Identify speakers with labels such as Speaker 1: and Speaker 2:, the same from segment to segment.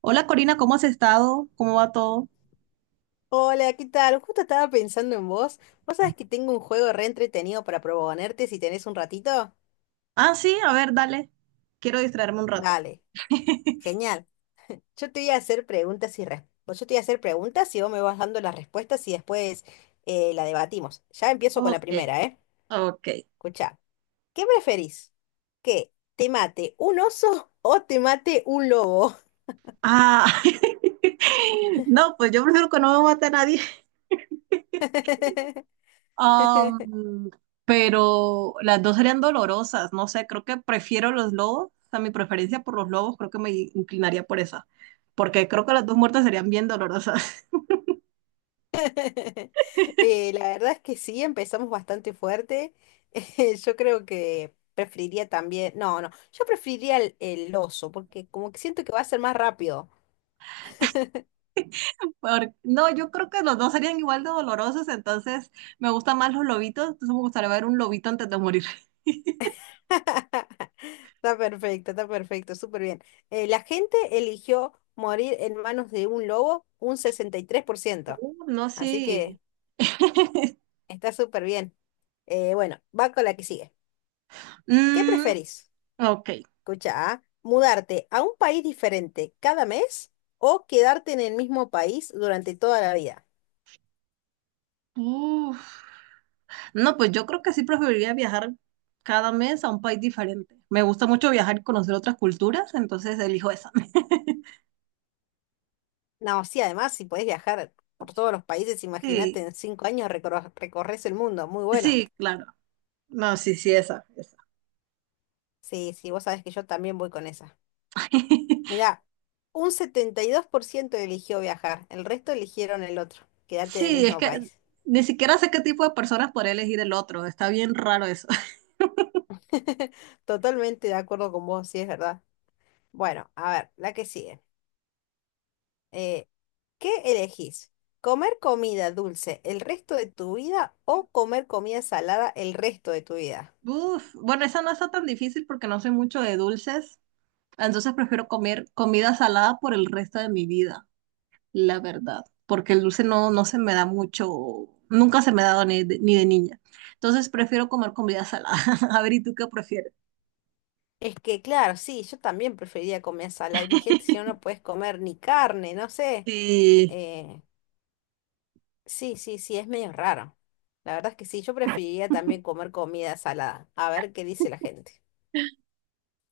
Speaker 1: Hola, Corina, ¿cómo has estado? ¿Cómo va todo?
Speaker 2: Hola, ¿qué tal? Justo estaba pensando en vos. ¿Vos sabés que tengo un juego re entretenido para proponerte si tenés un ratito?
Speaker 1: Ah, sí, a ver, dale. Quiero distraerme un rato.
Speaker 2: Dale, genial. Yo te voy a hacer preguntas y Yo te voy a hacer preguntas y vos me vas dando las respuestas y después la debatimos. Ya empiezo con la
Speaker 1: Ok,
Speaker 2: primera, ¿eh?
Speaker 1: ok.
Speaker 2: Escuchá, ¿qué preferís? ¿Que te mate un oso o te mate un lobo?
Speaker 1: Ah, no, pues yo prefiero que no me mate a nadie. Am, pero las dos serían dolorosas, no sé, creo que prefiero los lobos, o sea, mi preferencia por los lobos creo que me inclinaría por esa, porque creo que las dos muertes serían bien dolorosas.
Speaker 2: La verdad es que sí, empezamos bastante fuerte. Yo creo que preferiría también, no, no, yo preferiría el oso, porque como que siento que va a ser más rápido.
Speaker 1: No, yo creo que los dos serían igual de dolorosos, entonces me gustan más los lobitos, entonces me gustaría ver un lobito antes de morir.
Speaker 2: Está perfecto, súper bien. La gente eligió morir en manos de un lobo un sesenta y tres por ciento
Speaker 1: No,
Speaker 2: así
Speaker 1: sí.
Speaker 2: que está súper bien. Bueno, va con la que sigue. ¿Qué
Speaker 1: Mm,
Speaker 2: preferís?
Speaker 1: ok.
Speaker 2: Escucha, ¿ah? ¿Mudarte a un país diferente cada mes o quedarte en el mismo país durante toda la vida?
Speaker 1: Uf. No, pues yo creo que sí preferiría viajar cada mes a un país diferente. Me gusta mucho viajar y conocer otras culturas, entonces elijo esa.
Speaker 2: No, sí, además, si podés viajar por todos los países, imagínate,
Speaker 1: Sí,
Speaker 2: en 5 años recorres el mundo, muy bueno.
Speaker 1: sí, claro. No, sí, sí, esa, esa.
Speaker 2: Sí, sí, vos sabés que yo también voy con esa. Mirá, un 72% eligió viajar, el resto eligieron el otro, quedarte en el
Speaker 1: Sí, es
Speaker 2: mismo
Speaker 1: que
Speaker 2: país.
Speaker 1: ni siquiera sé qué tipo de personas podría elegir el otro. Está bien raro eso.
Speaker 2: Totalmente de acuerdo con vos, sí, es verdad. Bueno, a ver, la que sigue. Eh, ¿Qué elegís? ¿Comer comida dulce el resto de tu vida o comer comida salada el resto de tu vida?
Speaker 1: Uf, bueno, esa no está tan difícil porque no soy mucho de dulces, entonces prefiero comer comida salada por el resto de mi vida. La verdad, porque el dulce no, no se me da mucho, nunca se me ha dado ni de, ni de niña. Entonces prefiero comer comida salada. A ver, ¿y tú qué prefieres?
Speaker 2: Es que, claro, sí, yo también preferiría comer salada. Imagínate si no, no puedes comer ni carne, no sé.
Speaker 1: Sí,
Speaker 2: Eh, sí, sí, sí, es medio raro. La verdad es que sí, yo preferiría también comer comida salada. A ver qué dice la gente.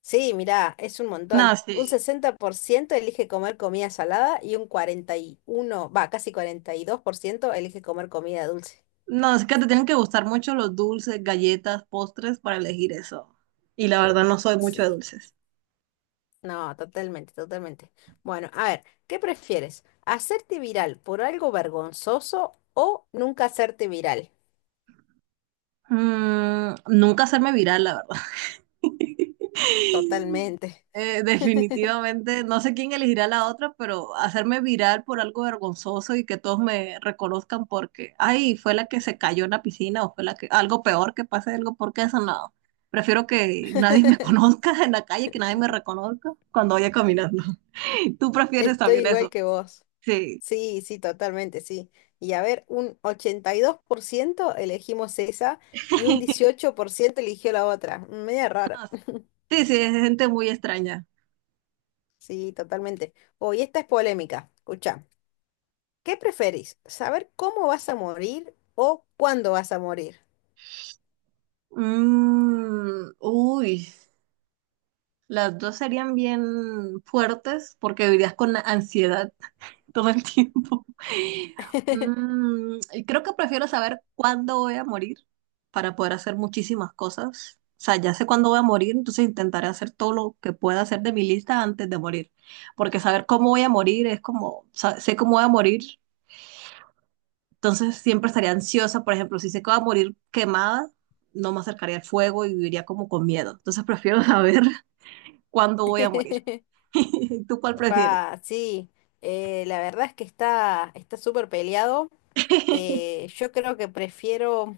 Speaker 2: Sí, mirá, es un
Speaker 1: no,
Speaker 2: montón. Un
Speaker 1: sí.
Speaker 2: 60% elige comer comida salada y un 41 va, casi 42% elige comer comida dulce.
Speaker 1: No, es que te tienen que gustar mucho los dulces, galletas, postres para elegir eso. Y la verdad no soy mucho de
Speaker 2: Sí,
Speaker 1: dulces.
Speaker 2: no, totalmente, totalmente. Bueno, a ver, ¿qué prefieres? ¿Hacerte viral por algo vergonzoso o nunca hacerte viral?
Speaker 1: Mm, nunca hacerme viral, la verdad.
Speaker 2: Totalmente.
Speaker 1: Definitivamente, no sé quién elegirá la otra, pero hacerme viral por algo vergonzoso y que todos me reconozcan porque, ay, fue la que se cayó en la piscina o fue la que, algo peor que pase, algo porque eso no. Prefiero que nadie me conozca en la calle, que nadie me reconozca cuando vaya caminando. ¿Tú prefieres
Speaker 2: Estoy
Speaker 1: también
Speaker 2: igual
Speaker 1: eso?
Speaker 2: que vos.
Speaker 1: Sí.
Speaker 2: Sí, sí, totalmente, sí. Y a ver, un 82% elegimos esa y un 18% eligió la otra. Media raro.
Speaker 1: Ah, sí, sí, es gente muy extraña.
Speaker 2: Sí, totalmente. Oh, y esta es polémica. Escucha, ¿qué preferís? ¿Saber cómo vas a morir o cuándo vas a morir?
Speaker 1: Mm, uy. Las dos serían bien fuertes porque vivirías con ansiedad todo el tiempo. Mm, y creo que prefiero saber cuándo voy a morir para poder hacer muchísimas cosas. O sea, ya sé cuándo voy a morir, entonces intentaré hacer todo lo que pueda hacer de mi lista antes de morir. Porque saber cómo voy a morir es como, sé cómo voy a morir, entonces siempre estaría ansiosa. Por ejemplo, si sé que voy a morir quemada, no me acercaría al fuego y viviría como con miedo. Entonces prefiero saber cuándo voy a morir. ¿Tú cuál prefieres?
Speaker 2: Fa, sí, la verdad es que está súper peleado. Yo creo que prefiero,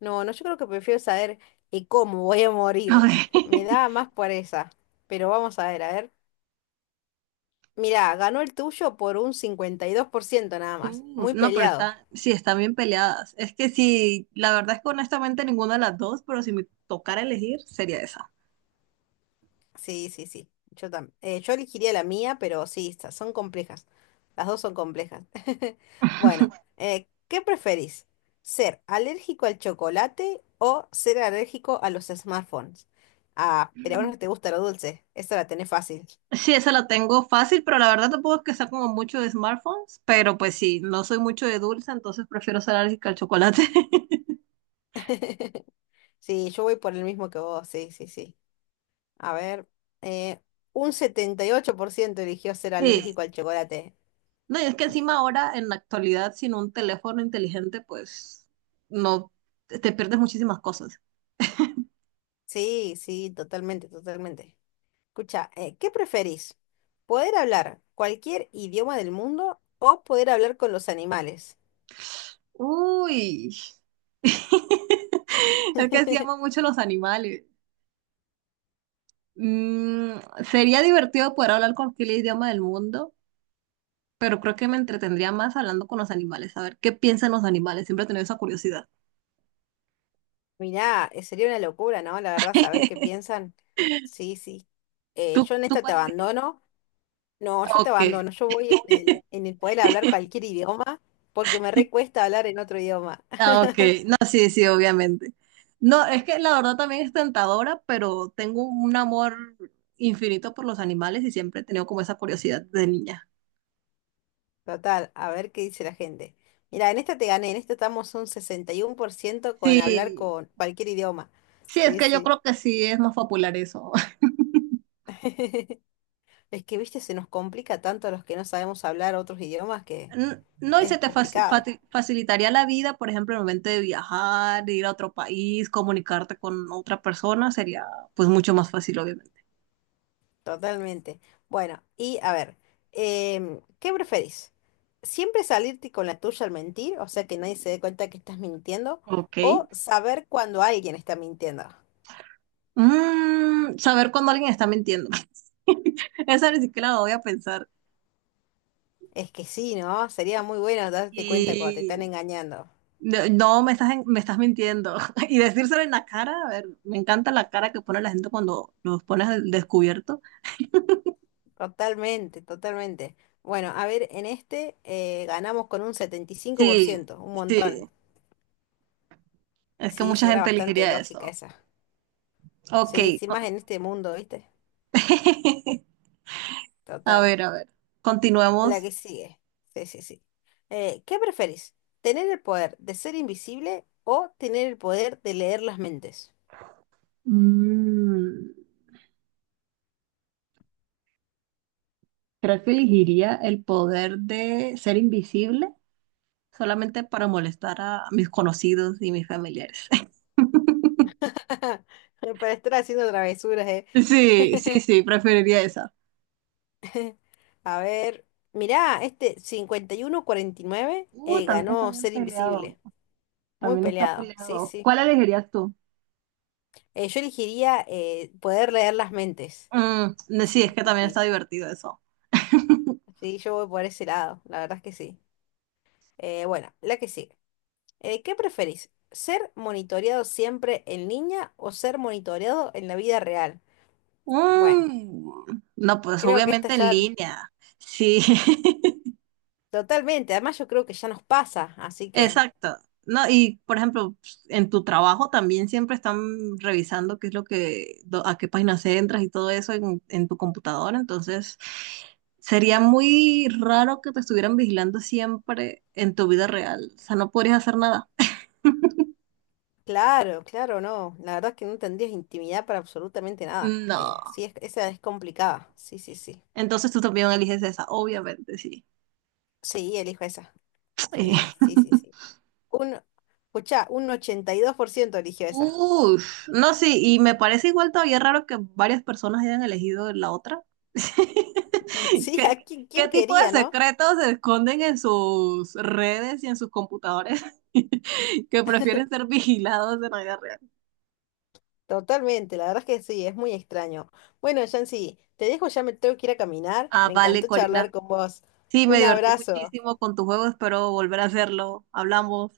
Speaker 2: no, no, yo creo que prefiero saber cómo voy a morir.
Speaker 1: Ok.
Speaker 2: Me da más por esa. Pero vamos a ver, a ver. Mirá, ganó el tuyo por un 52% nada más. Muy
Speaker 1: No, pero
Speaker 2: peleado.
Speaker 1: está, sí, están bien peleadas. Es que sí, la verdad es que honestamente ninguna de las dos, pero si me tocara elegir, sería esa.
Speaker 2: Sí, sí, sí. Yo también. Yo elegiría la mía, pero sí, estas son complejas. Las dos son complejas. Bueno, ¿qué preferís? ¿Ser alérgico al chocolate o ser alérgico a los smartphones? Ah, pero a vos
Speaker 1: Mm.
Speaker 2: no te gusta lo dulce. Esta la tenés fácil.
Speaker 1: Sí, esa la tengo fácil, pero la verdad tampoco es que sea como mucho de smartphones, pero pues sí, no soy mucho de dulce, entonces prefiero ser alérgica al chocolate.
Speaker 2: Sí, yo voy por el mismo que vos. Sí, sí, sí. A ver, eh, un 78% eligió ser
Speaker 1: Sí.
Speaker 2: alérgico al chocolate.
Speaker 1: No, y es que encima ahora, en la actualidad, sin un teléfono inteligente, pues no, te pierdes muchísimas cosas.
Speaker 2: Sí, sí, totalmente, totalmente. Escucha, ¿qué preferís? ¿Poder hablar cualquier idioma del mundo o poder hablar con los animales?
Speaker 1: Uy, es que sí amo mucho los animales. Mm, sería divertido poder hablar cualquier idioma del mundo, pero creo que me entretendría más hablando con los animales, a ver qué piensan los animales. Siempre he tenido esa curiosidad.
Speaker 2: Mirá, sería una locura, ¿no? La verdad, saber qué piensan. Sí, sí.
Speaker 1: ¿Tú,
Speaker 2: Yo en
Speaker 1: tú
Speaker 2: esta te
Speaker 1: cuál elegirías?
Speaker 2: abandono. No, yo te
Speaker 1: Ok,
Speaker 2: abandono. Yo voy en el poder hablar cualquier idioma porque me recuesta hablar en otro idioma.
Speaker 1: ah, ok. No, sí, sí, obviamente. No, es que la verdad también es tentadora, pero tengo un amor infinito por los animales y siempre he tenido como esa curiosidad de niña.
Speaker 2: Total, a ver qué dice la gente. Mira, en esta te gané. En esta estamos un 61% con hablar
Speaker 1: Sí.
Speaker 2: con cualquier idioma.
Speaker 1: Sí, es
Speaker 2: Sí,
Speaker 1: que yo
Speaker 2: sí.
Speaker 1: creo que sí es más popular eso.
Speaker 2: Es que, viste, se nos complica tanto a los que no sabemos hablar otros idiomas que
Speaker 1: No, y se
Speaker 2: es
Speaker 1: te
Speaker 2: complicado,
Speaker 1: facilitaría la vida, por ejemplo, en el momento de viajar, de ir a otro país, comunicarte con otra persona, sería pues mucho más fácil, obviamente.
Speaker 2: totalmente. Bueno, y a ver, ¿qué preferís? ¿Siempre salirte con la tuya al mentir? O sea, que nadie se dé cuenta que estás mintiendo.
Speaker 1: Ok.
Speaker 2: ¿O saber cuando alguien está mintiendo?
Speaker 1: Mm, saber cuando alguien está mintiendo. Esa ni siquiera la voy a pensar.
Speaker 2: Es que sí, ¿no? Sería muy bueno darte cuenta cuando te están
Speaker 1: Y
Speaker 2: engañando.
Speaker 1: no, no, me estás mintiendo. Y decírselo en la cara, a ver, me encanta la cara que pone la gente cuando los pones al descubierto.
Speaker 2: Totalmente, totalmente. Bueno, a ver, en este ganamos con un setenta y cinco por
Speaker 1: Sí,
Speaker 2: ciento un
Speaker 1: sí,
Speaker 2: montón.
Speaker 1: es que
Speaker 2: Sí,
Speaker 1: mucha
Speaker 2: sí, era
Speaker 1: gente
Speaker 2: bastante
Speaker 1: elegiría
Speaker 2: lógica
Speaker 1: eso.
Speaker 2: esa.
Speaker 1: Ok.
Speaker 2: Sí, sí, más en este mundo, ¿viste?
Speaker 1: A
Speaker 2: Total.
Speaker 1: ver, a ver.
Speaker 2: La
Speaker 1: Continuemos.
Speaker 2: que sigue. Sí, sí, sí. ¿Qué preferís? ¿Tener el poder de ser invisible o tener el poder de leer las mentes?
Speaker 1: Mm, creo que elegiría el poder de ser invisible solamente para molestar a mis conocidos y mis familiares.
Speaker 2: Para estar haciendo travesuras, ¿eh?
Speaker 1: Sí, sí, sí, preferiría esa.
Speaker 2: A ver, mirá, este cincuenta y 49
Speaker 1: También está
Speaker 2: ganó
Speaker 1: bien
Speaker 2: ser
Speaker 1: peleado.
Speaker 2: invisible. Muy
Speaker 1: También está
Speaker 2: peleado, sí,
Speaker 1: peleado.
Speaker 2: sí.
Speaker 1: ¿Cuál elegirías tú?
Speaker 2: Yo elegiría poder leer las mentes.
Speaker 1: Mm, no, sí, es
Speaker 2: Sí,
Speaker 1: que
Speaker 2: sí,
Speaker 1: también está
Speaker 2: sí.
Speaker 1: divertido eso.
Speaker 2: Sí, yo voy por ese lado, la verdad es que sí. Bueno, la que sigue. ¿Qué preferís? ¿Ser monitoreado siempre en línea o ser monitoreado en la vida real? Bueno,
Speaker 1: Mm, no, pues
Speaker 2: creo que esta
Speaker 1: obviamente en
Speaker 2: ya
Speaker 1: línea. Sí,
Speaker 2: totalmente, además yo creo que ya nos pasa, así que
Speaker 1: exacto. No, y por ejemplo, en tu trabajo también siempre están revisando qué es lo que, a qué páginas entras y todo eso en tu computadora. Entonces, sería muy raro que te estuvieran vigilando siempre en tu vida real. O sea, no podrías hacer nada.
Speaker 2: claro, claro, no, la verdad es que no tendrías intimidad para absolutamente nada.
Speaker 1: No.
Speaker 2: Sí, esa es complicada, sí, sí, sí.
Speaker 1: Entonces tú también eliges esa, obviamente, sí.
Speaker 2: Sí, elijo esa,
Speaker 1: Eh,
Speaker 2: sí, sí, sí, sí. Un, escuchá, un 82% eligió esa.
Speaker 1: Ush, no, sí, y me parece igual todavía raro que varias personas hayan elegido la otra.
Speaker 2: Sí,
Speaker 1: ¿Qué,
Speaker 2: ¿a quién,
Speaker 1: qué
Speaker 2: quién
Speaker 1: tipo de
Speaker 2: quería, no?
Speaker 1: secretos se esconden en sus redes y en sus computadores que prefieren ser vigilados en la vida real?
Speaker 2: Totalmente, la verdad es que sí, es muy extraño. Bueno, Yancy, te dejo, ya me tengo que ir a caminar.
Speaker 1: Ah,
Speaker 2: Me
Speaker 1: vale,
Speaker 2: encantó charlar
Speaker 1: Corina.
Speaker 2: con vos.
Speaker 1: Sí, me
Speaker 2: Un
Speaker 1: divertí
Speaker 2: abrazo.
Speaker 1: muchísimo con tu juego, espero volver a hacerlo. Hablamos.